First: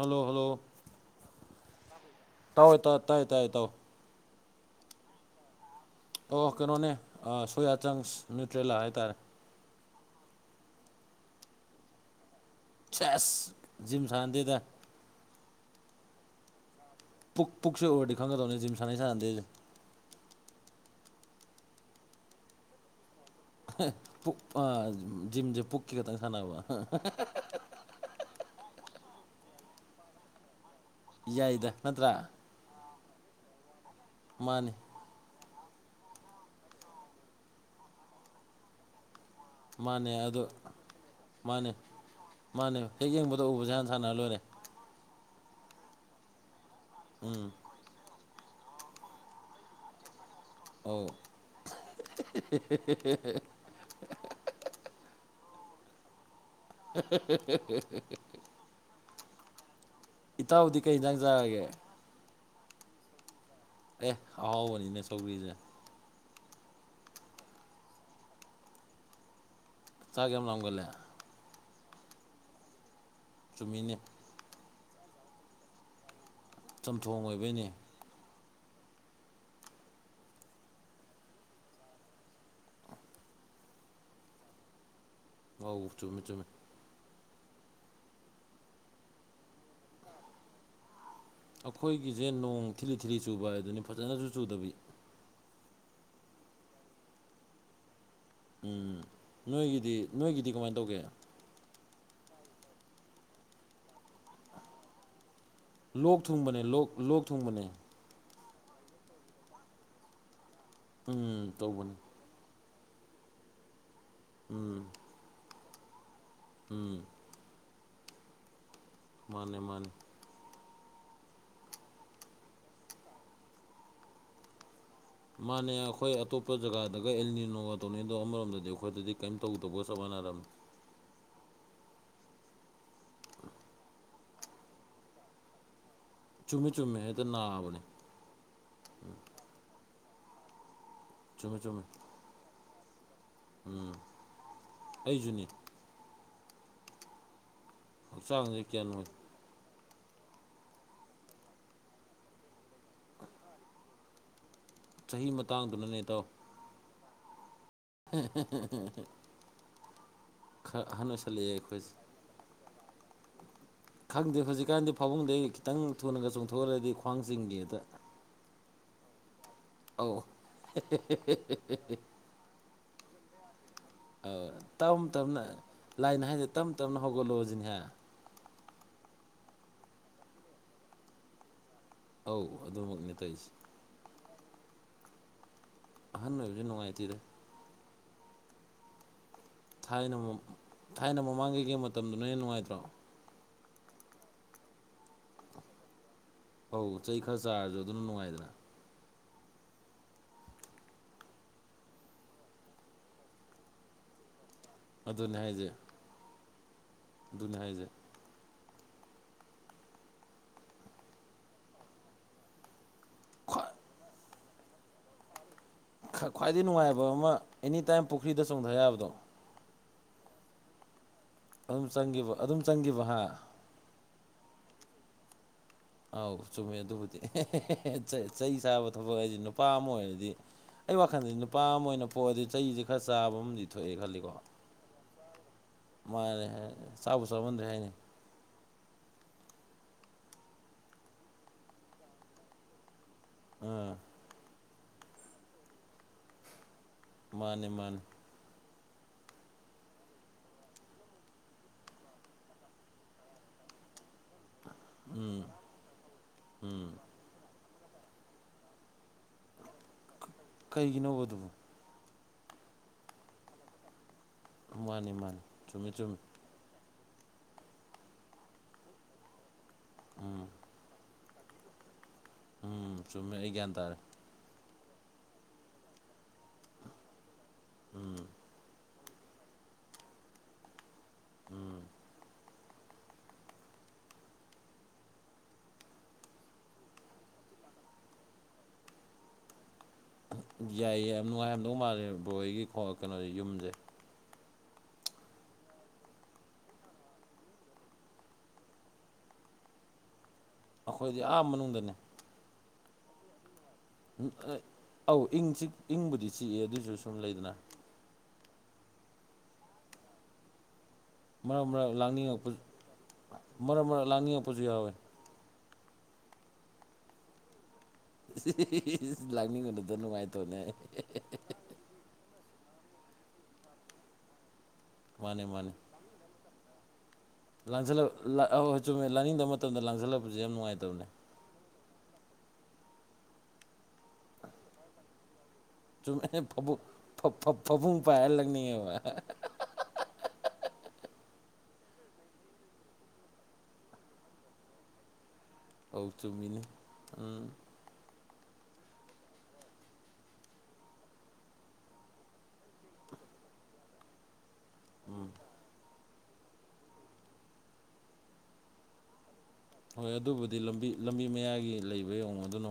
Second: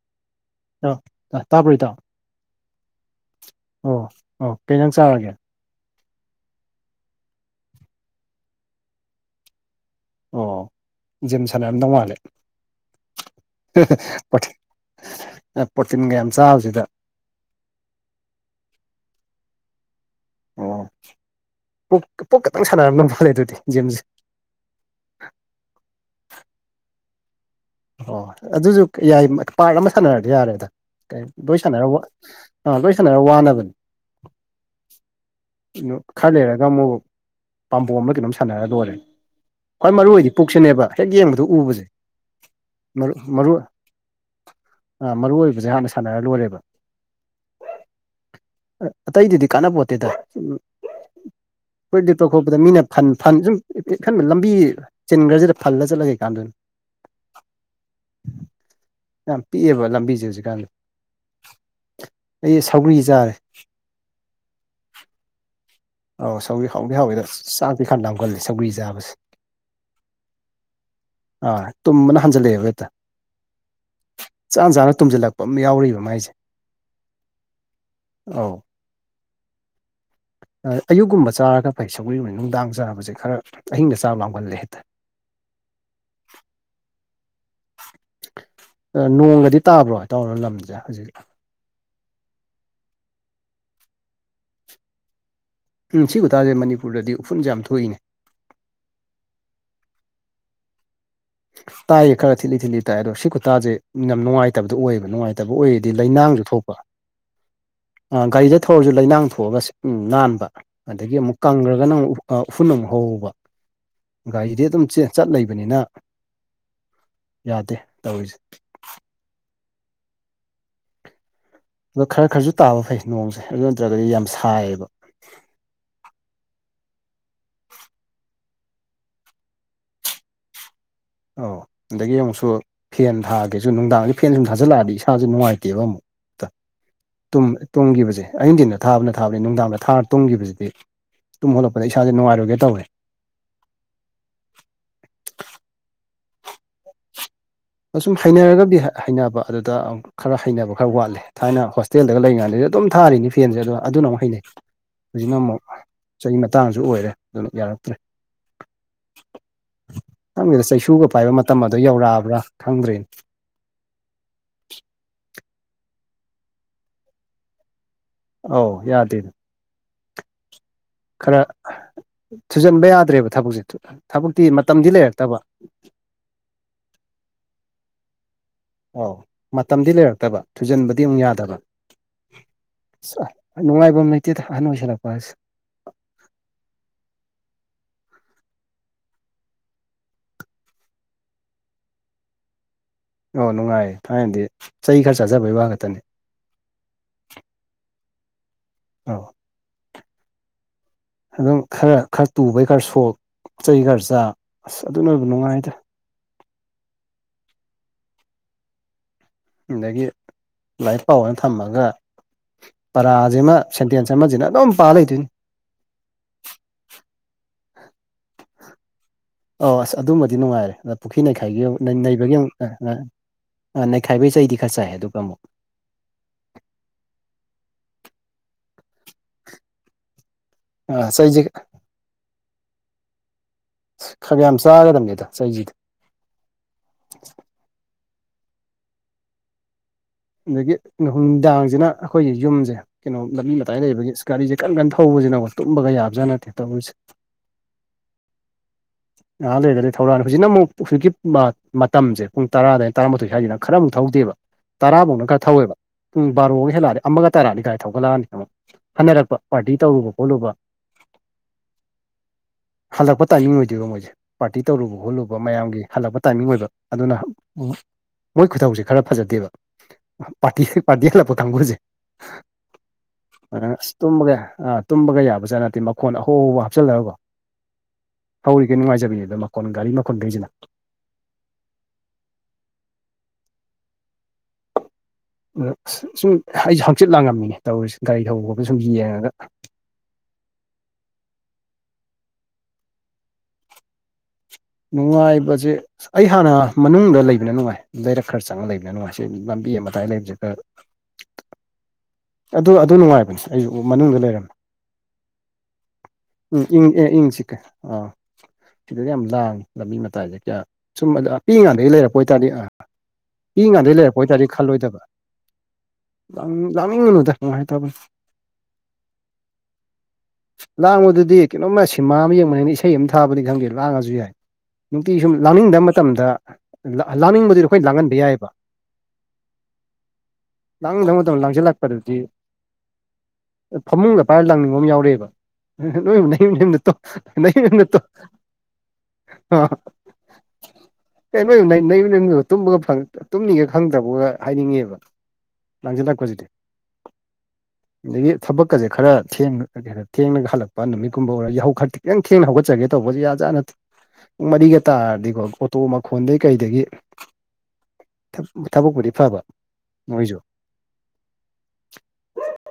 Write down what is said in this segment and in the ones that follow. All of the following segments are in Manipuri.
ꯍꯜꯂꯣ ꯍꯜꯂꯣ ꯑ ꯇꯥꯕ꯭ꯔꯣ ꯏꯇꯥꯎ ꯇꯋꯦ ꯏꯇꯥꯎ ꯇꯥꯏ ꯇꯥꯏ ꯏꯇꯥꯎ ꯑꯣ ꯑꯣ ꯀꯩ ꯍꯦꯟꯖꯥꯡ ꯆꯥꯔꯒꯦ ꯑꯣ ꯀꯩꯅꯣꯅꯦ ꯁꯣꯌꯥ ꯆꯪꯁ ꯅꯌꯨꯇ꯭ꯔꯦꯂꯥ ꯍꯥꯏꯇꯥꯔꯦ ꯑꯣ ꯖꯤꯝ ꯁꯥꯟꯅꯔꯝꯗꯧ ꯃꯥꯜꯂꯦ ꯁꯦꯁ ꯖꯤꯝ ꯄ꯭ꯔꯣꯇꯤꯟ ꯁꯥꯟꯅꯗꯦꯗ ꯄ꯭ꯔꯣꯇꯤꯟꯒ ꯌꯥꯝ ꯆꯥꯕꯁꯤꯗ ꯄꯨꯛ ꯄꯨꯛꯁꯦ ꯎꯔꯗꯤ ꯈꯪꯒꯗꯧꯅꯤ ꯖꯤꯝ ꯁꯥꯅꯩ ꯁꯥꯟꯅꯗꯦꯁꯦ ꯑꯣ ꯄꯨꯛ ꯄꯨꯛꯈꯛꯇꯪ ꯁꯥꯟꯅꯔꯝꯗꯣ ꯃꯥꯜꯂꯦ ꯑꯗꯨꯗꯤ ꯖꯤꯝꯁꯦ ꯖꯤꯝꯁꯦ ꯄꯨꯛꯀꯤ ꯈꯇꯪ ꯁꯥꯟꯅꯕ ꯑꯣ ꯑꯗꯨꯁꯨ ꯌꯥꯏ ꯄꯥꯔꯠ ꯑꯃ ꯁꯥꯟꯅꯔꯗꯤ ꯌꯥꯔꯦꯗ ꯌꯥꯏꯗ ꯂꯣꯏꯁꯥꯟꯅꯔ ꯅꯠꯇ꯭ꯔꯥ ꯑꯥ ꯂꯣꯏꯁꯥꯅꯔ ꯋꯥꯅꯕꯅꯤ ꯃꯥꯅꯤ ꯈꯔ ꯂꯩꯔꯒ ꯑꯃꯨꯛ ꯄꯥꯝꯕꯣꯝꯂ ꯀꯩꯅꯣꯝ ꯁꯥꯟꯅꯔ ꯂꯣꯏꯔꯦ ꯈꯋꯥꯏ ꯃꯔꯨ ꯃꯥꯅꯦ ꯑꯣꯏꯗꯤ ꯑꯗꯣ ꯄꯨꯛꯁꯤꯅꯦꯕ ꯍꯦꯛ ꯌꯦꯡꯕꯗꯣ ꯃꯥꯅꯦ ꯎꯕꯁꯦ ꯃꯥꯅꯦ ꯍꯦꯛ ꯌꯦꯡꯕꯗ ꯎꯕꯁꯦ ꯍꯥꯟꯅ ꯁꯥꯟꯅꯔ ꯂꯣꯏꯔꯦ ꯑ ꯃꯔꯨ ꯑꯣꯏꯕꯁꯦ ꯍꯥꯟꯅ ꯁꯥꯟꯅꯔ ꯂꯣꯏꯔꯦꯕ ꯎꯝ ꯑꯇꯩꯗꯨꯗꯤ ꯀꯥꯟꯅꯕ ꯄꯣꯠꯇꯦꯗ ꯁꯨꯝ ꯑꯧ ꯐꯨꯔꯤꯠ ꯂꯤꯠꯄꯥ ꯈꯣꯠꯄꯗ ꯃꯤꯅ ꯐꯟ ꯐꯟ ꯁꯨꯝ ꯄꯤꯛꯊꯟꯅ ꯂꯝꯕꯤ ꯆꯤꯟꯈ꯭ꯔꯁꯤꯗ ꯐꯜꯂ ꯆꯠꯂꯒ ꯀꯩ ꯀꯥꯟꯅꯗꯣꯏꯅꯣ [unintelligible] ꯌꯥꯝ ꯄꯤꯛꯑꯦꯕ ꯂꯝꯕꯤꯁꯦ ꯍꯧꯖꯤꯛꯀꯥꯟꯗ ꯏꯇꯥꯎꯗꯤ ꯀꯩ ꯏꯟꯖꯥꯡ ꯆꯥꯔꯒꯦ ꯑꯩ ꯁꯧꯒ꯭ꯔꯤ ꯆꯥꯔꯦ ꯑꯦ ꯑꯍꯥꯎꯕꯅꯤꯅꯦ ꯁꯧ꯭ꯒꯔꯤꯁꯦ ꯑꯧ ꯁꯧꯒꯔꯤ ꯍꯥꯎꯗꯤ ꯍꯥꯎꯋꯤꯗ ꯆꯥꯛꯗꯤ ꯈꯔ ꯂꯝꯒꯜꯂꯤ ꯁꯧꯒꯔꯤ ꯆꯥꯕꯁꯦ ꯆꯥꯛ ꯌꯥꯝ ꯂꯥꯝꯒꯜꯂꯦ ꯑ ꯇꯨꯝꯕꯅ ꯍꯟꯖꯤꯜꯂꯛꯑꯦꯕ ꯍꯦꯛꯗ ꯆꯨꯝꯃꯤꯅꯦ ꯆꯥꯅ ꯆꯥꯅ ꯇꯨꯝꯁꯤꯜꯂꯛꯄ ꯑꯃ ꯌꯥꯎꯔꯤꯕ ꯃꯥꯏꯁꯦ ꯆꯝꯊꯣꯡ ꯑꯣꯏꯕꯩꯅꯤ ꯑꯧ ꯑꯌꯨꯛꯀꯨꯝꯕ ꯆꯔꯒ ꯐꯩ ꯁꯧꯒ꯭ꯔꯤꯒꯨꯝꯕꯁꯤ ꯅꯨꯡꯗꯥꯡ ꯆꯥꯕꯁꯦ ꯈꯔ ꯑꯍꯤꯡꯗ ꯆꯥꯛ ꯂꯥꯝꯒꯜꯂꯦ ꯍꯦꯛꯇ ꯑꯥꯎ ꯆꯨꯝꯃꯦ ꯆꯨꯝꯃꯦ ꯅꯣꯡꯒꯗꯤ ꯇꯥꯕ꯭ꯔꯣ ꯏꯇꯥꯎ ꯍꯣꯏ ꯂꯝꯁꯦ ꯍꯧꯖꯤꯛ ꯑꯩꯈꯣꯏꯒꯤꯁꯦ ꯅꯣꯡ ꯊꯤꯂꯤ ꯊꯤꯂꯤ ꯆꯨꯕ ꯍꯥꯏꯗꯨꯅꯤ ꯐꯖꯅꯁꯨ ꯆꯨꯗꯕꯤ ꯎꯝ ꯁꯤꯈꯨꯇꯥꯥꯁꯦ ꯃꯅꯤꯄꯨꯔꯗꯗꯤ ꯎꯐꯨꯟꯁꯦ ꯌꯥꯝ ꯊꯣꯛꯏꯅꯦ ꯎꯝ ꯅꯣꯏꯒꯤꯗꯤ ꯅꯣꯏꯒꯤꯗꯤ ꯀꯃꯥꯏꯅ ꯇꯧꯒꯦ ꯇꯥꯏꯌꯦ ꯈꯔ ꯊꯤꯠꯂꯤ ꯊꯤꯠꯂꯤ ꯇꯥꯏ ꯑꯗꯣ ꯁꯤ ꯈꯨꯠꯇꯥꯥꯁꯦ ꯌꯥꯝ ꯅꯨꯡꯉꯥꯏꯇꯕꯗꯣ ꯑꯣꯏꯕ ꯅꯨꯡꯉꯥꯏꯇꯦ ꯐꯠꯇꯕ ꯑꯣꯏꯔꯗꯤ ꯂꯣꯛ ꯂꯩꯅꯥꯡꯁꯨ ꯊꯨꯡꯕꯅꯦ ꯊꯣꯛꯄ ꯂꯣꯛ ꯂꯣꯛ ꯊꯨꯡꯕꯅꯦ ꯒꯥꯔꯤꯗ ꯊꯧꯔꯁꯨ ꯂꯩꯅꯥꯡ ꯊꯣꯛꯑꯒ ꯑꯝ ꯅꯥꯟꯕ ꯑꯗꯒꯤ ꯑꯃꯨꯛ ꯎꯝ ꯀꯪꯈ꯭ꯔꯒꯅꯥ ꯇꯧꯕꯅꯦ ꯑꯃꯨꯛ ꯎꯐꯨꯟ ꯑꯗꯨꯝ ꯍꯧꯕ ꯒꯥꯔꯤꯗꯤ ꯑꯗꯨꯝ ꯎꯝ ꯆꯠ ꯂꯩꯕꯅꯤꯅ ꯎꯝ ꯌꯥꯗꯦ ꯇꯧꯔꯤꯁꯦ ꯃꯥꯅꯦ ꯃꯥꯅꯦ ꯑꯗꯣ ꯈꯔ ꯈꯔꯁꯨ ꯇꯥꯕ ꯐꯩ ꯅꯣꯡꯁꯦ ꯑꯗꯨ ꯅꯠꯇ꯭ꯔꯒꯗꯤ ꯌꯥꯝ ꯁꯥꯏꯌꯦꯕ ꯃꯥꯅꯦ ꯑꯩꯈꯣꯏ ꯑꯇꯣꯞꯄ ꯖꯒꯥꯗꯒ ꯑꯦꯜꯅꯤꯅꯣꯋꯥ ꯇꯧꯅꯤ ꯑꯗꯣ ꯑꯃꯔꯣꯝꯗꯗꯤ ꯑꯩꯈꯣꯏꯗꯗꯤ ꯀꯔꯤꯝ ꯇꯧꯗꯧꯕꯒ ꯆꯞ ꯃꯥꯟꯅꯔꯝꯃꯤ ꯑꯣ ꯑꯗꯒꯤ ꯑꯃꯨꯛꯁꯨ ꯐꯦꯟ ꯊꯥꯒꯦꯁꯨ ꯅꯨꯡꯗꯥꯡꯗꯤ ꯐꯦꯟ ꯁꯨꯝ ꯊꯥꯖꯤꯜꯂꯛꯑꯗꯤ ꯏꯁꯥꯥꯁꯦ ꯅꯨꯡꯉꯥꯏꯇꯦꯕ ꯑꯃꯨꯛ ꯆꯨꯝꯃꯤ ꯆꯨꯝꯃꯤ ꯍꯦꯛꯇ ꯅꯥꯕꯅꯦ ꯇꯣꯡꯈꯤꯕꯁꯦ ꯑꯤꯡꯗꯤꯟ ꯅꯦ ꯊꯥꯕꯅ ꯊꯥꯕꯅꯤ ꯅꯨꯡꯗꯥꯡꯗ ꯊꯥꯔ ꯇꯨꯝꯈꯤꯕꯁꯤꯗꯤ ꯇꯨꯝ ꯆꯨꯝꯃꯤ ꯆꯨꯝꯃꯤ ꯍꯣꯂꯛꯄꯗ ꯏꯁꯥꯥꯁꯦ ꯅꯨꯡꯉꯥꯏꯔꯣꯏꯒꯦ ꯇꯧꯋꯦ ꯎꯝ ꯑꯩꯁꯨꯨꯅꯤ ꯑꯁꯨꯝ ꯍꯛꯆꯥꯡꯁꯦ ꯍꯩꯅꯔꯒꯗꯤ ꯀꯌꯥ ꯅꯨꯡꯉꯥꯏ ꯍꯩꯅꯕ ꯑꯗꯨꯗ ꯈꯔ ꯍꯩꯅꯕ ꯈꯔ ꯋꯥꯠꯂꯦ ꯊꯥꯏꯅ ꯍꯣꯁꯇꯦꯜꯗꯒ ꯂꯩꯔꯤꯉꯥꯟꯗꯗꯤ ꯑꯗꯨꯝ ꯊꯥꯔꯤꯅꯤ ꯐꯦꯟꯁꯦ ꯑꯗꯣ ꯑꯗꯨꯅ ꯑꯃꯨꯛ ꯍꯩꯅꯩ ꯆꯍꯤ ꯍꯧꯖꯤꯛꯅ ꯑꯃꯨꯛ ꯃꯇꯥꯡꯗꯨꯅꯅꯦ ꯆꯍꯤ ꯃꯇꯥꯡꯁꯨ ꯑꯣꯏꯔꯦ ꯑꯗꯨꯅ ꯌꯥꯔꯛꯇ꯭ꯔꯦ ꯍꯦ ꯍꯦ ꯍꯦ ꯈꯪꯗꯦꯗ ꯆꯩꯁꯨꯒ ꯄꯥꯏꯕ ꯑꯣꯏꯁꯜꯂꯛꯑꯦ ꯃꯇꯝ ꯑꯗꯨꯗꯣ ꯑꯩꯈꯣꯏꯁꯦ ꯌꯧꯔꯛꯑꯕ꯭ꯔꯥ ꯈꯪꯗ꯭ꯔꯦꯅꯦ ꯈꯪꯗꯦ ꯍꯧꯖꯤꯛꯀꯥꯟꯗꯤ ꯐꯥꯕꯨꯡꯗꯩ ꯈꯤꯇꯪ ꯊꯨꯅꯒ ꯆꯣꯡꯊꯣꯛꯍꯜꯂꯗꯤ ꯈ꯭ꯋꯥꯡ ꯆꯤꯡꯉꯦ ꯍꯦꯛꯇ ꯑꯧ ꯌꯥꯗꯦ ꯑꯧ [unintelligible] ꯊꯨꯖꯤꯟꯕ ꯌꯥꯗ꯭ꯔꯦꯕ ꯊꯕꯛꯁꯦ ꯊꯕꯛꯇꯤ ꯃꯇꯝꯗꯤ ꯇꯞ ꯂꯩꯔꯛꯇꯕ ꯇꯞꯅ ꯂꯥꯏꯅ ꯍꯥꯏꯁꯦ ꯇꯞ ꯇꯞꯅ ꯍꯧꯒꯠꯂꯛꯑꯣꯁꯤꯅꯦꯍꯦ ꯑꯧ ꯃꯇꯝꯗꯤ ꯂꯩꯔꯛꯇꯕ ꯊꯨꯖꯟꯕꯗꯤ ꯑꯃꯨꯛ ꯌꯥꯗꯕ ꯑꯧ ꯑꯗꯨꯃꯛꯅꯦ ꯑꯁ ꯇꯧꯔꯤꯁꯦ ꯅꯨꯡꯉꯥꯏꯕꯝ ꯂꯩꯇꯦꯗ ꯑꯍꯟ ꯑꯣꯏꯁꯤꯜꯂꯛꯄ ꯑꯁꯤ ꯑꯍꯟ ꯑꯣꯏꯕꯁꯤ ꯅꯨꯡꯉꯥꯏꯇ‌ꯦꯗ ꯊꯥꯏꯅꯒꯨꯝ ꯊꯥꯏꯅ ꯃꯃꯥꯡꯉꯩꯒꯤ ꯃꯇꯝꯗꯨꯅ ꯍꯦꯟꯅ ꯅꯨꯡꯉꯥꯏꯇ꯭ꯔꯣ ꯑꯣ ꯅꯨꯡꯉꯥꯏꯌꯦ ꯊꯥꯏꯅꯗꯤ ꯆꯩ ꯈꯔꯥ ꯆꯖꯕꯩ ꯋꯥ ꯈꯛꯇꯅꯦ ꯑꯧ ꯆꯩ ꯈꯔ ꯆꯥꯔꯁꯨ ꯑꯗꯨꯅ ꯅꯨꯡꯉꯥꯏꯗꯅ ꯑꯎ ꯑꯗꯨꯝ ꯈꯔ ꯈꯔ ꯇꯨꯕꯩ ꯈꯔ ꯁꯣꯛ ꯆꯩ ꯈꯔ ꯆꯥ ꯑꯁ ꯑꯗꯨꯅꯕꯨ ꯑꯗꯨꯅꯦ ꯍꯥꯏꯁꯦ ꯅꯨꯡꯉꯥꯏꯗ ꯑꯗꯨꯅꯤꯢ ꯍꯥꯏꯁꯦ ꯑꯗꯒꯤ ꯂꯥꯏꯔꯤꯛ ꯄꯥꯎ ꯑꯣꯅ ꯊꯝꯃꯒ ꯄꯔꯥꯁꯤꯃ ꯁꯦꯟꯇꯦꯟꯁ ꯑꯃꯁꯤꯅ ꯑꯗꯨꯝ ꯄꯥ ꯂꯩꯗꯣꯏꯅꯤ ꯈ ꯈ꯭ꯋꯥꯏꯗꯒꯤ ꯅꯨꯡꯉꯥꯏꯕ ꯑꯃ ꯑꯦꯅꯤꯇꯥꯏꯝ ꯄꯨꯈ꯭ꯔꯤꯗ ꯆꯣꯡꯊ ꯌꯥꯕꯗꯣ ꯑꯧ ꯑꯁ ꯑꯗꯨꯝꯕꯗꯤ ꯅꯨꯡꯉꯥꯏꯔꯦ ꯑꯗ ꯄꯨꯈ꯭ꯔꯤ ꯅꯩꯈꯥꯏꯒꯤ ꯑꯃꯨꯛ ꯑꯗꯨꯝ ꯆꯪꯈꯤꯕ ꯅꯩꯕꯒꯤꯃꯨꯛ ꯑꯗꯨꯝ ꯆꯪꯈꯤꯕ ꯍꯥ ꯑ ꯅꯩꯈꯥꯏꯕ ꯆꯩꯗꯤ ꯈꯔ ꯆꯥꯏ ꯑꯗꯨꯒ ꯑꯃꯨꯛ ꯑꯥꯎ ꯆꯨꯝꯃꯦ ꯑꯗꯨꯕꯨꯗꯤ ꯆꯩ ꯆꯥꯕ ꯊꯕꯛ ꯍꯥꯏꯁꯦ ꯅꯨꯄꯥ ꯑꯃ ꯑꯣꯏꯔꯗꯤ ꯑꯩ ꯑ ꯋꯥꯈꯟꯗꯗꯤ ꯆꯩꯁꯦ ꯅꯨꯄꯥ ꯑꯃ ꯑꯣꯏꯅ ꯄꯣꯛꯑꯗꯤ ꯆꯩꯁꯤ ꯈꯔ ꯆꯥꯕ ꯑꯃꯗꯤ ꯊꯣꯛꯑꯦ ꯈꯜꯂꯤꯀꯣ ꯈꯔ ꯌꯥꯝ ꯆꯥꯒꯗꯕꯅꯦꯗ ꯆꯩꯖꯤꯗꯤ ꯃꯥꯅꯦ ꯍꯥꯏ ꯆꯥꯕꯨ ꯆꯥꯃꯟꯗ꯭ꯔꯦ ꯍꯥꯏꯅꯤ ꯑꯗꯒꯤ ꯅꯨꯡꯗꯥꯡꯁꯤꯅ ꯑꯩꯈꯣꯏꯒꯤ ꯌꯨꯝꯁꯦ ꯀꯩꯅꯣ ꯂꯝꯕꯤ ꯃꯇꯥꯏ ꯑꯥ ꯂꯩꯕꯒꯤ ꯒꯥꯔꯤꯁꯦ ꯀꯟ ꯀꯟ ꯊꯧꯕꯁꯤꯅ ꯇꯨꯝꯕꯒ ꯌꯥꯕꯖꯥꯠ ꯅꯠꯇꯦ ꯇꯧꯔꯤꯁꯦ ꯃꯥꯅꯦ ꯃꯥꯥꯅꯦ ꯉꯍꯥꯛ ꯂꯩꯔꯒꯗꯥ ꯊꯧꯔꯛꯑꯅꯤ ꯍꯧꯖꯤꯛꯅ ꯑꯃꯨꯛ ꯍꯧꯖꯤꯛꯀꯤ ꯃꯇꯝꯁꯦ ꯄꯨꯡ ꯇꯔꯥ ꯑꯗꯨꯋꯥꯏ ꯇꯔꯥꯃꯥꯊꯣꯏ ꯍꯥꯏꯗꯅ ꯈꯔ ꯑꯃꯨꯛ ꯊꯧꯗꯦꯕ ꯇꯔꯥꯃꯨꯛꯅ ꯎꯝ ꯈꯔ ꯊꯧꯋꯦꯕ ꯄꯨꯡ ꯕꯥꯔꯣꯒ ꯎꯝ ꯍꯦꯟꯂꯛꯑꯗꯤ ꯑꯃꯒ ꯇꯔꯛꯑꯗꯤ ꯊꯒꯠꯂꯛꯑꯅꯤ ꯍꯟꯅꯔꯛꯄ ꯄꯥꯔꯇꯤ ꯇꯧꯔꯨꯕ ꯑꯣꯠꯂꯨꯕ ꯀꯩꯒꯤꯅꯣꯕ ꯑꯗꯨꯕꯨ ꯍꯜꯂꯛꯄ ꯇꯥꯏꯃꯤꯡ ꯑꯣꯏꯗꯣꯏꯕ ꯃꯣꯏꯁꯦ ꯄꯥꯔꯇꯤ ꯇꯧꯔꯨꯕ ꯃꯥꯅꯦ ꯈꯣꯠꯂꯨꯕ ꯃꯥꯅꯦ ꯃꯌꯥꯝꯒꯤ ꯆꯨꯝꯃꯤ ꯍꯜꯂꯛꯄ ꯆꯨꯝꯃꯤ ꯇꯥꯏꯃꯤꯡ ꯑꯣꯏꯕ ꯑꯗꯨꯅ ꯃꯣꯏ ꯈꯨꯊꯧꯁꯦ ꯈꯔ ꯐꯖꯗꯦꯕ ꯎꯝ ꯄꯥꯔꯇꯤ ꯄꯥꯔꯇꯤ ꯍꯜꯂꯛꯄ ꯀꯥꯡꯕꯨꯁꯦ ꯎꯝ ꯆꯨꯝꯃꯦ ꯑꯩ ꯒ꯭ꯌꯥꯟ ꯑꯁ ꯇꯥꯔꯦ ꯇꯨꯝꯕꯒ ꯑꯥ ꯇꯨꯝꯕꯒ ꯌꯥꯕ ꯖꯥꯠ ꯅꯠꯇꯦ ꯃꯈꯣꯟ ꯑꯍꯧ ꯑꯍꯧꯕ ꯍꯥꯞꯆꯤꯜꯂꯒꯀꯣ ꯎꯝ ꯍꯧꯔꯤꯒꯦ ꯅꯨꯡꯉꯥꯏꯖꯕꯅꯦꯗ ꯃꯈꯣꯟ ꯒꯥꯔꯤ ꯃꯈꯣꯟꯈꯩꯁꯤꯅ ꯎꯝ ꯑꯗ ꯑꯁ ꯁꯨꯝ ꯑꯩꯁ‌ꯦ ꯍꯪꯆꯤꯠ ꯂꯥꯡꯉꯝꯃꯤꯅꯦ ꯇꯧꯔꯤꯁꯦ ꯒꯥꯔꯤ ꯊꯧꯕ ꯈꯣꯕ ꯁꯨꯝ ꯌꯦꯡꯉꯒ ꯌꯥꯏꯌꯦ ꯌꯥꯝ ꯅꯨꯡꯉꯥꯏꯍꯝꯗꯧ ꯃꯥꯜꯂꯦ ꯕꯣꯔ ꯍꯣꯌ ꯌꯨꯝꯁꯦ ꯅꯨꯡꯉꯥꯏꯕꯁꯦ ꯑꯩ ꯍꯥꯟꯅ ꯃꯅꯨꯡꯗ ꯂꯩꯕꯅ ꯅꯨꯡꯉꯥꯏ ꯂꯩꯔꯛ ꯈꯔ ꯆꯪꯉꯒ ꯂꯩꯕꯅ ꯅꯨꯡꯉꯥꯏ ꯁꯤ ꯂꯝꯕꯤ ꯃꯇꯥꯏ ꯂꯩꯕꯁꯤ ꯈꯔ ꯑꯩꯈꯣꯏꯗꯤ ꯑꯥ ꯃꯅꯨꯡꯗꯅꯦ ꯑꯗꯨ ꯑꯗꯨ ꯅꯨꯡꯉꯥꯏꯕꯅꯤ ꯑꯩꯁꯨ ꯃꯅꯨꯡꯗ ꯂꯩꯔꯝꯃꯦ ꯑꯧ ꯏꯪ ꯆꯤꯛ ꯏꯪꯕꯨꯗꯤ ꯎꯝ ꯆꯤꯛꯑꯦ ꯏꯪ ꯑꯗꯨꯏꯁꯨ ꯑꯦ ꯁꯨꯝ ꯏꯪ ꯂꯩꯗꯅ ꯆꯤꯛꯑꯦ ꯑꯥ ꯁꯤꯗꯗꯤ ꯌꯥꯝ ꯂꯥꯡꯉꯦ ꯂꯝꯕꯤ ꯃꯇꯥꯏꯁꯦ ꯀꯌꯥ ꯁꯨꯝ ꯑꯗ ꯃꯔꯛ ꯄꯤꯉꯩꯗꯒꯤ ꯃꯔꯛ ꯂꯩꯔꯛꯄ ꯑꯣꯏꯇꯥꯔꯗꯤ ꯂꯥꯡꯅꯤꯡꯉꯛꯄ ꯑꯥ ꯃꯔꯛ ꯄꯤꯉꯥꯟꯗꯒꯤ ꯃꯔꯛ ꯂꯩꯔꯛꯄ ꯑꯣꯏꯇꯥꯥꯔꯗꯤ ꯂꯥꯡꯅꯤꯡꯉꯛꯄꯁꯨ ꯌꯥꯎꯋꯦ ꯈꯜꯂꯣꯏꯗꯕ [unintelligible] ꯅꯨꯉꯥꯏꯇꯕꯅꯤ ꯂꯥꯡꯅꯤꯡꯎꯅꯨꯗ ꯅꯨꯡꯉꯥꯏ ꯇꯕꯅꯦ ꯂꯥꯡꯕꯗꯨꯗꯤ ꯀꯩꯅꯣꯝꯃ ꯁꯤꯃꯥ ꯑꯃ ꯌꯦꯡꯕꯅꯤꯅ ꯏꯁꯩ ꯑꯃ ꯊꯥꯕꯗꯤ ꯈꯪꯗꯦ ꯂꯥꯡꯉꯁꯨ ꯌꯥꯏ ꯅꯨꯡꯇꯤ ꯁꯨꯝ ꯃꯥꯅꯦ ꯂꯥꯡꯅꯤꯡꯗꯕ ꯃꯇꯝ ꯇꯝꯗ ꯂꯥꯡꯅꯤꯡꯕꯗ ꯂꯜꯂꯛ ꯑꯣꯏ ꯆꯨꯝꯃꯦ ꯂꯥꯅꯤꯡꯗꯕ ꯃꯇꯝꯗ ꯂꯥꯡꯁꯤꯜꯂꯛꯄꯁꯦ ꯌꯥꯝ ꯅꯨꯡꯉꯥꯏꯇꯕꯅꯦ ꯂꯥꯡꯁꯤꯜꯂꯛꯄꯗꯨꯗꯤ ꯐꯃꯨꯡꯒ ꯄꯥꯏꯔ ꯂꯡꯅꯤꯡꯕ ꯑꯃ ꯌꯥꯎꯔꯛꯑꯦꯕ ꯆꯨꯝꯃꯦ ꯐꯃꯨꯡ ꯐꯃꯨꯡ ꯄꯥꯏꯔ ꯂꯪꯅꯤꯡꯉꯦꯕ [unintelligible] ꯑ ꯀꯩꯅꯣ ꯅꯣꯏ ꯅꯌꯨꯝ ꯅꯌꯨꯝꯗꯒ ꯇꯨꯝꯕꯒ ꯇꯨꯝꯅꯤꯒ ꯈꯪꯗꯕꯒ ꯍꯥꯏꯅꯤꯡꯉꯦꯕ ꯫ ꯑꯧ ꯆꯨꯝꯃꯤꯅꯤ ꯎꯝ ꯑꯗꯒꯤ ꯊꯕꯛꯀꯁꯦ ꯈꯔ ꯊꯦꯡꯅ ꯊꯦꯡꯅꯒ ꯍꯜꯂꯛꯄ ꯅꯨꯃꯤꯠꯀꯨꯝꯕ ꯑꯣꯏꯔ ꯌꯥꯍꯧ ꯈꯤꯇꯪ ꯊꯦꯡꯅ ꯍꯧꯒꯠ ꯆꯠꯆꯒꯦ ꯇꯧꯕꯁꯦ ꯌꯥ ꯖꯥꯠ ꯅꯠꯇꯦ ꯄꯨꯡ ꯃꯔꯤꯒ ꯎꯝ ꯇꯥꯔꯗꯤꯀꯣ ꯑꯣꯇꯣ ꯈꯣꯟꯗꯒꯤ ꯀꯩꯗꯒꯤ ꯊꯕꯛꯄꯨꯗꯤ ꯐꯕ ꯍꯣꯏ ꯃꯣꯏꯁꯨ ꯑꯗꯨꯕꯨꯗꯤ ꯂꯝꯕꯤ-ꯂꯝꯕꯤ ꯃꯌꯥꯏꯒꯤ ꯂꯩꯕ ꯌꯦꯡꯉꯨꯗ ꯅ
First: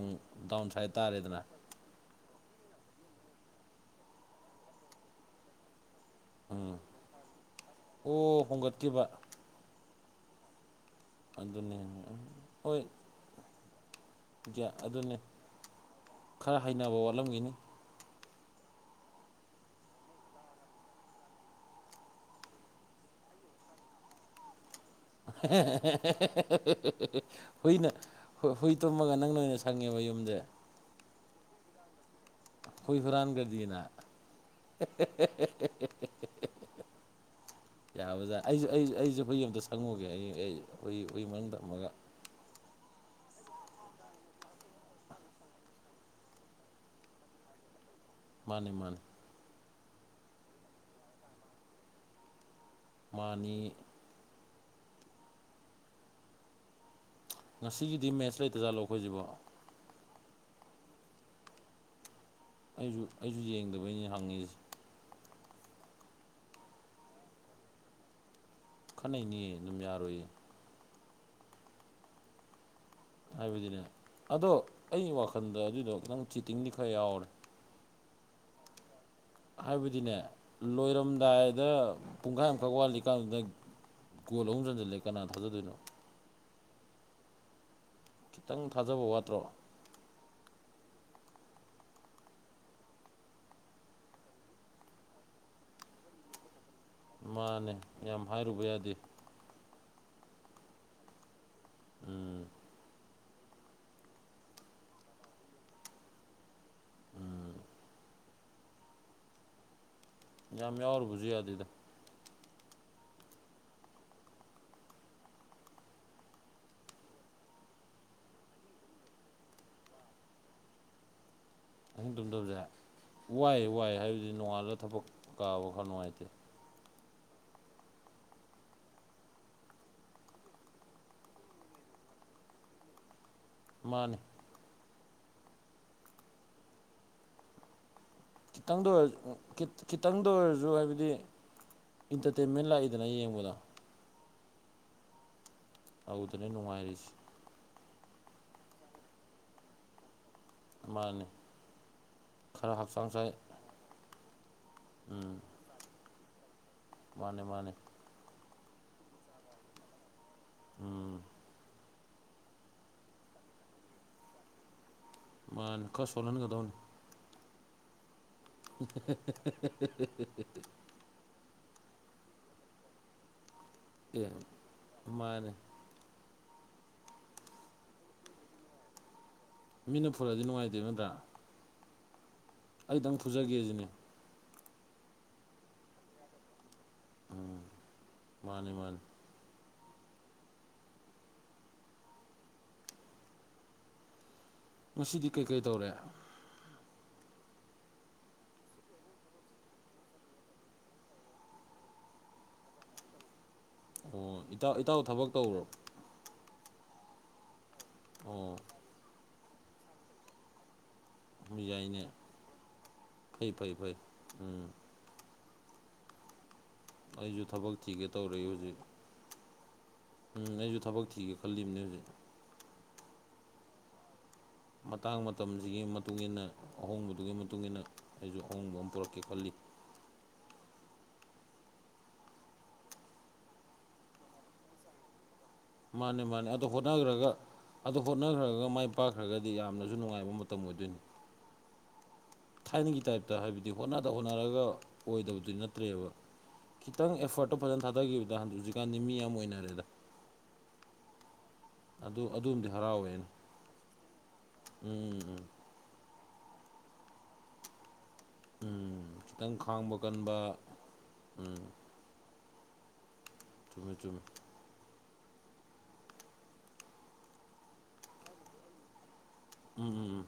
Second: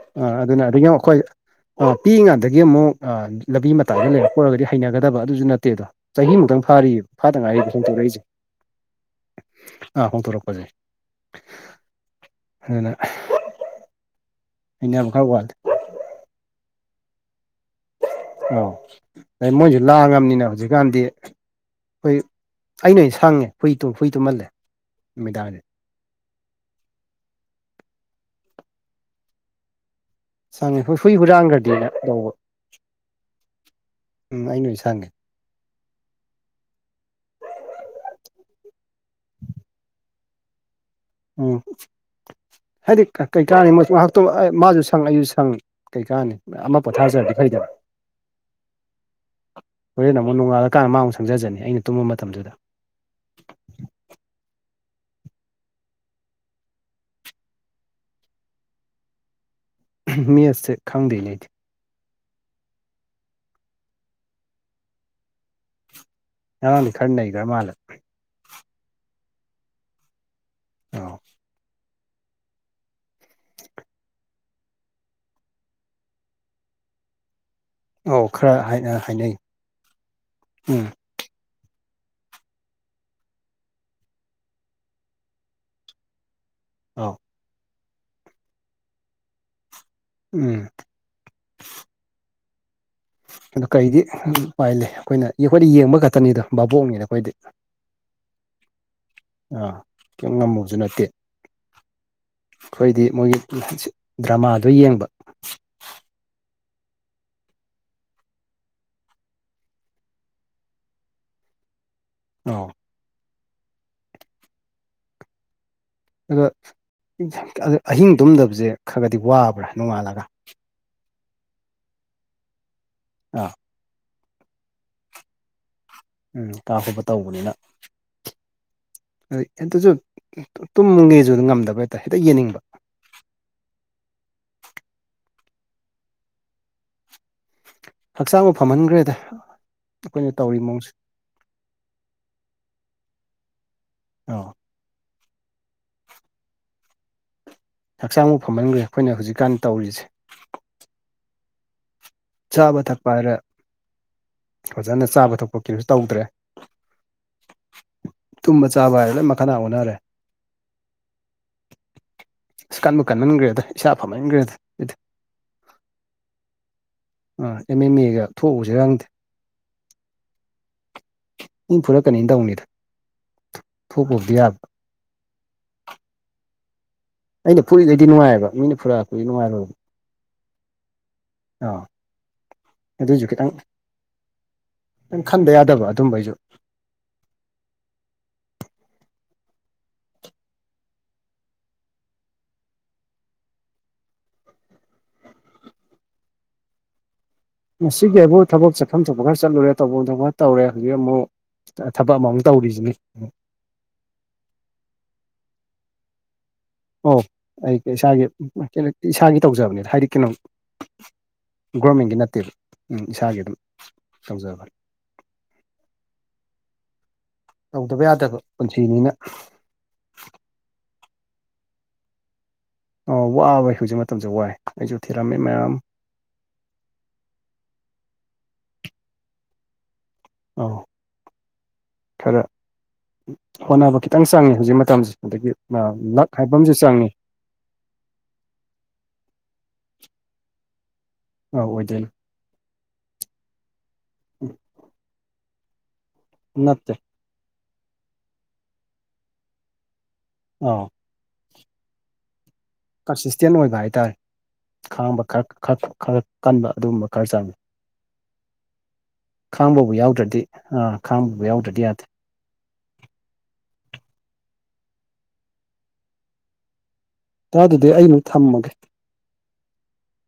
ꯗꯥꯎꯟ ꯁꯥꯏꯠ ꯇꯥꯔꯦꯗꯅ ꯑ ꯄꯤꯛꯏꯉꯥꯗꯒꯤ ꯑꯃꯨꯛ ꯂꯝꯕꯤ ꯃꯇꯥꯏꯗ ꯂꯩꯔꯛꯄ ꯑꯣꯏꯔꯒꯗꯤ ꯍꯩꯅꯒꯗꯕ ꯑꯗꯨꯁꯨ ꯅꯠꯇꯦꯗꯣ ꯆꯍꯤꯃꯨꯛꯇꯪ ꯎꯝ ꯐꯥꯔꯤꯑꯕ ꯐꯥꯗ ꯉꯥꯏ ꯍꯣꯡꯗꯣꯔꯛꯏꯁꯦ ꯑꯣ ꯍꯣꯡꯒꯠꯈꯤꯕ ꯑꯥ ꯍꯣꯡꯇꯣꯔꯛꯄꯁꯦ ꯑꯗꯨꯅꯦꯅꯦ ꯍꯣꯏ ꯑꯗꯨꯅ ꯀꯌꯥ ꯍꯩꯅꯕ ꯑꯗꯨꯅꯦ ꯈꯔ ꯋꯥꯠꯂꯦ ꯈꯔ ꯍꯩꯅꯕ ꯋꯥꯠꯂꯝꯈꯤꯅꯤ ꯑꯧ ꯃꯣꯏꯁꯨ ꯂꯥꯡꯉꯕꯅꯤꯅ ꯍꯧꯖꯤꯛꯀꯥꯟꯗꯤ ꯍꯨꯏ ꯑꯩꯅ ꯑꯣꯏꯅ ꯁꯥꯡꯉꯦ ꯍꯨꯏ ꯍꯨꯏ ꯇꯨꯝꯍꯜꯂꯦ ꯅꯨꯃꯤꯗꯥꯡꯁꯦ [unintelligible] ꯍꯨꯏꯅ ꯍꯨꯏ ꯇꯨꯝꯃꯒ ꯅꯪ ꯅ ꯑꯣꯏꯅ ꯁꯪꯉꯦꯕ ꯌꯨꯝꯁꯦ ꯆꯪꯉꯦ ꯍꯣꯏ ꯍꯨꯏ ꯍꯨꯔꯥꯡꯈ꯭ꯔꯗꯤꯅ ꯇꯧꯕ ꯍꯨꯏ ꯍꯨꯔꯥꯟꯒꯗꯤꯅ ꯎꯝ ꯑꯩꯅ ꯑꯣꯏꯅ ꯍ‌ꯦ ꯁꯪꯉꯦ ꯍ‌ꯦ‌ ꯍ‌ꯦ ꯍ‌ꯦ ꯌꯥꯕꯖꯥ ꯑꯩꯁꯨ ꯑꯩ ꯑꯩꯁꯨ ꯍꯨꯏ ꯑꯃꯇ ꯁꯪꯉꯨꯒꯦ ꯑꯩ ꯑꯩ ꯍꯨꯏ ꯎꯝ [unintelligible] ꯍꯥꯏꯗꯤ ꯀꯩꯀꯥꯅꯩ ꯃꯥꯁꯨ ꯁꯪ ꯑꯩꯁꯨ ꯁꯪ ꯀꯩꯀꯥꯅꯤ ꯑꯃ ꯄꯣꯊꯥꯔꯖꯔꯗꯤ ꯐꯩꯗꯅ ꯃꯥꯅꯦ ꯃꯥꯅꯦ ꯍꯣꯔꯦꯟ ꯅ ꯑꯃꯨꯛ ꯅꯣꯡꯉꯥꯜꯂꯀꯥꯟꯗ ꯃꯥ ꯑꯃꯨꯛ ꯁꯪꯖꯅꯤ ꯑꯩꯅ ꯇꯨꯝꯕ ꯃꯇꯝꯗꯨꯗ ꯃꯥꯅꯤ ꯉꯁꯤꯒꯤꯗꯤ ꯃꯦꯠꯆ ꯂꯩꯇꯖꯥꯠꯂꯣ ꯑꯩꯈꯣꯏꯁꯤꯕꯣ ꯃꯦꯠꯁꯁꯦ ꯈꯪꯗꯦꯅ‌ꯦ ꯑꯩꯗꯤ ꯑꯩꯁꯨ-ꯑꯩꯁꯨ ꯌꯦꯡꯗꯕꯩꯅꯤ ꯍꯪꯉꯤꯁ‌ꯤ ꯉꯔꯥꯡꯗꯤ ꯈꯔ ꯅꯩꯒ꯭ꯔꯃꯥꯜꯂ‌ꯦ ꯈꯔ ꯅꯩꯅꯤꯌꯦ ꯑꯗꯨꯝ ꯌꯥꯔꯣꯏꯌꯦ ꯑꯣ ꯍꯥꯏꯕꯗꯤꯅꯦ ꯑꯗꯣ ꯑꯩ ꯋꯥꯈꯜꯗ ꯑꯗꯨꯏꯗꯣ ꯈꯤꯇꯪ ꯆꯤꯇꯤꯡꯗꯤ ꯈꯔ ꯌꯥꯎꯔꯦ ꯑꯧ ꯈꯔ ꯍꯥꯏ ꯍꯥꯏꯅꯩ ꯍꯥꯏꯕꯗꯤꯅꯦ ꯎꯝ ꯂꯣꯏꯔꯝ ꯂꯗꯥꯏꯗ ꯄꯨꯡꯈꯥꯏꯃꯨꯛ ꯋꯥꯠꯂꯤꯀꯥꯟꯗꯨꯗ ꯒꯣꯜ ꯑꯍꯨꯝ ꯆꯟꯖꯜꯂꯦ ꯀꯅꯥꯅ ꯊꯥꯖꯗꯣꯏꯅꯣ ꯑꯥ ꯈꯤꯇꯪ ꯊꯥꯖꯕ ꯋꯥꯠꯇ꯭ꯔꯣ ꯎꯝ ꯑꯗꯨ ꯀꯔꯤꯗꯤ [unintelligible] ꯎ ꯄꯥꯏ ꯂꯩ ꯑꯩꯈꯣꯏꯅ ꯌꯤꯈꯣꯏꯗꯤ ꯌꯦꯡꯕ ꯈꯛꯇꯅꯤꯗꯣ ꯕꯥꯕꯣꯛꯅꯤꯅ__ ꯃꯥꯅꯦ ꯌꯥꯝ ꯍꯥꯏꯔꯨꯕ ꯌꯥꯗꯦ ꯑꯥ ꯀꯦꯝ ꯉꯝꯃꯨꯕꯁꯨ ꯅꯠꯇꯦ ꯎꯝ ꯑꯩꯈ‌ꯣꯏꯗꯤ ꯃꯣꯏꯒꯤ [unintelligible] ꯗ꯭ꯔꯃꯥꯗꯣ ꯌꯦꯡꯕ ꯎꯝ ꯌꯥꯝ ꯌꯥꯎꯔꯨꯕꯁꯨ ꯌꯥꯗ‌ꯦꯗ ꯅꯣ ꯑꯗꯨ ꯑꯍꯤꯡ ꯇꯨꯝꯗꯕꯁꯦ ꯈꯔ ꯈꯗꯤ ꯋꯥꯕ꯭ꯔꯥ ꯅꯣꯡꯉꯥꯜꯂꯒ ꯑꯍꯤꯡ ꯇꯨꯝꯗꯕꯁꯦ ꯑꯥ ꯋꯥꯏ ꯋꯥꯏ ꯍꯥꯏꯕꯗꯤ ꯅꯣꯡꯉꯥꯜꯂ ꯊꯕꯛ ꯀꯥꯕ ꯈꯔ ꯅꯨꯡꯉꯥꯏꯇꯦ ꯎꯝ ꯇꯥ ꯈ‌ꯣꯠꯄ ꯇꯧꯕꯅꯤꯅ ꯑꯗꯩ ꯑꯗꯨꯁꯨ ꯇꯨꯝꯃꯒꯦꯁꯨ ꯉꯝꯗꯕ ꯍꯦꯛꯇ ꯍꯦꯛꯇ ꯌꯦꯡꯅꯤꯡꯕ ꯃꯥꯅꯦ ꯍꯛꯆꯥꯡꯕꯨ ꯈꯤꯇꯪꯗ ꯐꯝꯍꯟꯈ꯭ꯔꯦꯗ ꯑꯣꯏꯔꯖꯨ [unintelligible] ꯈꯤꯇꯪꯗ ꯑꯩꯈꯣꯏꯅ ꯇꯧꯔꯤ ꯑꯣꯏꯔꯖꯨ ꯃꯑꯣꯡꯁꯦ ꯍꯥꯏꯕꯗꯤ ꯏꯟꯇꯔꯇꯦꯟꯃꯦꯟ ꯂꯥꯛꯏꯗꯅ ꯌꯦꯡꯕꯗ ꯑꯣ ꯑꯗꯨꯗꯅꯦ ꯅꯨꯡꯉꯥꯏꯔꯤꯁꯦ ꯍꯛꯆꯥꯡꯕꯨ ꯐꯃꯟꯈ꯭ꯔꯦ ꯑꯩꯈꯣꯏꯅ ꯍꯧꯖꯤꯛꯀꯥꯟ ꯇꯧꯔꯤꯁꯦ ꯃꯥꯅꯦ ꯈꯔ ꯆꯥꯕ ꯍꯛꯆꯥꯡ ꯊꯛꯄ ꯁꯥꯏ ꯍꯥꯏꯔꯦ ꯐꯖꯅ ꯆꯥꯕ ꯎꯝ ꯊꯛꯄ ꯀ꯭ꯔꯤꯁꯨ ꯇꯧꯗ꯭ꯔꯦ ꯃꯥꯅꯦ ꯃꯥꯅꯦ ꯇꯨꯝꯕ ꯆꯥꯕ ꯍꯥꯏꯔꯦ ꯂꯣꯏ ꯃꯈꯗꯥꯡ ꯑꯣꯟꯅꯔꯦ ꯎꯝ ꯑꯁ ꯀꯟꯕꯨ ꯀꯟꯃꯟꯒ꯭ꯔꯦꯗ ꯏꯁꯥ ꯐꯃꯟꯒ꯭ꯔꯦꯗ ꯃꯥꯅ‌ꯦ ꯈꯔ ꯁꯣꯜꯍꯟꯒꯗꯧꯅꯤ ꯑ ꯑꯦꯝ ꯑꯦꯟ ꯑꯦꯒ ꯊꯣꯛꯎꯁꯤꯔ ꯈꯪꯗꯦ [unintelligible] ꯃꯤ ꯐꯨꯔꯛꯀꯅꯤꯅ ꯇꯧꯅꯤꯗ ꯑꯦ ꯊꯣꯛꯄꯕꯨꯗꯤ ꯌꯥꯕ ꯃꯥꯅꯦ ꯑꯩꯅ ꯐꯨꯔꯤꯉꯩꯗꯤ ꯉꯨꯉꯥꯏꯌꯦꯕ ꯃꯤꯅ ꯐꯨꯔꯛꯑꯗꯤ ꯑꯩ ꯅꯨꯡꯉꯥꯏꯔꯣꯏꯕ ꯃꯤꯅ ꯐꯨꯨꯔꯛꯑꯗꯤ ꯅꯨꯡꯉꯥꯏꯇꯦꯕ ꯅꯠꯇ꯭ꯔꯥ ꯑꯥ ꯑꯩꯗꯪ ꯑꯗꯨꯏꯁꯨ ꯈꯤꯇꯪ ꯐꯨꯖꯒꯦꯁꯤꯅꯦ ꯈꯤꯇꯪ ꯈꯟꯗ ꯌꯥꯗꯕ ꯑꯗꯨꯝꯕꯩꯖꯨ ꯎꯝ ꯃꯥꯅꯤ ꯃꯥꯅꯤ ꯉꯁꯤꯗꯤ ꯀꯩꯀꯩ ꯇꯧꯔꯦ ꯉꯁꯤꯒꯤ ꯍꯥꯏꯕꯨ ꯊꯕꯛ ꯆꯠꯐꯝ ꯊꯣꯛꯄ ꯈꯔ ꯆꯠꯂꯨꯔꯦ ꯇꯧꯐꯝ ꯊ‌ꯣꯛꯄ ꯇꯧꯔꯦ ꯍꯧꯖꯤꯛ ꯑꯃꯨꯛ ꯊꯕꯛ ꯑꯃ ꯃꯨꯛ ꯇꯧꯔꯤꯖꯤꯅꯤ ꯑꯣ ꯏꯇꯥꯎ ꯏꯇꯥꯎ ꯊꯕꯛ ꯇꯧꯔꯣ ꯑꯣ ꯑꯩ ꯏꯁꯥꯒꯤ ꯑꯣ [unintelligible] ꯏꯁꯥꯒꯤ ꯇꯧꯖꯕꯅꯤꯗ ꯍꯥꯏꯗꯤ ꯀꯩꯅꯣ__ ꯌꯥꯏꯅꯦ ꯒꯣꯔꯃꯦꯟꯒꯤ ꯅꯠꯇꯦꯕ ꯎꯝ ꯏꯁꯥꯒꯤ ꯐꯩ ꯑꯗꯨꯝ ꯐꯩ ꯐꯩ ꯎꯝ ꯇꯧꯖꯕꯅꯤ ꯑꯩꯁꯨ ꯊꯕꯛ ꯇꯧꯗꯕ ꯊꯤꯒꯦ ꯌꯥꯗꯕ ꯇꯧꯔꯤꯌ‌‌ꯦ ꯍꯧꯖꯤꯛ ꯄꯨꯟꯁꯤꯅꯤꯅ ꯎꯝ ꯑꯩꯁꯨ ꯊꯕꯛ ꯊꯤꯒꯦ ꯈꯜꯂꯤꯝꯅꯦ ꯍꯧꯖꯤꯛ ꯑꯣ ꯋꯥꯕꯩ ꯍꯧꯖꯤꯛ ꯃꯇꯝꯁꯦ ꯋꯥꯏ ꯑꯩꯁꯨ ꯃꯇꯥꯡ ꯊꯤꯔꯝꯃꯤ ꯃꯌꯥꯝ ꯃꯇꯝꯁꯤꯒꯤ ꯃꯇꯨꯡ ꯏꯟꯅ ꯑꯍꯣꯡꯕꯗꯨꯒꯤ ꯃꯇꯨꯡꯏꯟꯅ ꯑꯩꯁꯨ ꯑꯍꯣꯡꯕ ꯑꯃ ꯄꯨꯔꯛꯀꯦ ꯈꯜꯂꯤ ꯑꯣ ꯈꯔ ꯎꯝ ꯍꯣꯠꯅꯕ ꯈꯤꯇꯪ ꯆꯪꯉꯦ ꯍꯧꯖꯤꯛ ꯃꯇꯝꯁꯦ ꯑꯗꯒꯤ ꯃꯥꯅꯦ ꯂꯛ ꯃꯥꯅꯦ ꯍꯥꯏꯕ ꯑꯗ‌ꯣ ꯑꯃꯁꯨ ꯆꯪꯉꯤ ꯍꯣꯠꯅꯒ꯭ꯔꯒ ꯑꯗꯣ ꯍꯣꯠꯅꯈ꯭ꯔꯒ ꯃꯥꯏ ꯄꯥꯛꯈ꯭ꯔꯒꯗꯤ ꯌꯥꯝꯅꯁꯨ ꯅꯨꯡꯉꯥꯏꯕ ꯃꯇꯝ ꯑꯣꯏꯗꯣꯏꯅꯦ ꯑꯧ ꯑꯣꯏꯗꯣꯏꯅ‌ꯦ ꯊꯥꯏꯅꯒꯤ ꯇꯥꯏꯞꯇ ꯍꯥꯏꯕꯗꯤ ꯍꯣꯠꯅꯗ ꯍꯣꯠꯅꯔꯒ ꯑꯣꯏꯗꯕꯗꯨꯗꯤ ꯅꯠꯇ꯭ꯔꯦꯕ ꯅꯠꯇꯦ ꯈꯤꯇꯪ ꯑꯦꯐꯔꯠꯇꯣ ꯐꯖꯅ ꯊꯥꯗꯈꯤꯕꯗ ꯍꯧꯖꯤꯛꯀꯥꯟꯗꯤ ꯃꯤ ꯌꯥꯝ ꯑꯣꯏꯅꯔꯦꯗ꯫ ꯑ‌ꯣ ꯑꯗꯨ ꯑꯗꯨꯝꯗꯤ ꯍꯔꯥꯎꯏ꯫ ꯀꯟꯁꯤꯁꯇꯦꯟ ꯑꯣꯏꯕ ꯍꯥꯏꯇꯥꯔꯦ ꯎꯝ ꯈꯥꯡꯕ ꯎꯝ ꯈꯔ ꯈꯔ ꯈꯔ ꯀꯟꯕ ꯑꯗꯨꯒꯨꯝꯕ ꯈꯔ ꯆꯪꯏ꯫ ꯎꯝ ꯈꯤꯇꯪ ꯈꯥꯡꯕꯕꯨ ꯈꯥꯡꯕ ꯀꯟꯕ ꯌꯥꯎꯗ꯭ꯔꯗꯤ ꯑꯥ ꯈꯥꯡꯕꯕꯨ ꯎꯝ, ꯌꯥꯎꯗ꯭ꯔꯗꯤ ꯌꯥꯗꯦ ꯆꯨꯝꯃ‌ꯦ-ꯆꯨꯝꯃ‌ꯦ꯫ ꯏꯇꯥꯎ ꯑꯗꯨꯗꯤ ꯑꯩꯩ ꯃꯨꯛꯊꯝꯃꯒꯦ꯫ ꯎꯝ ꯎꯝ ꯎꯝ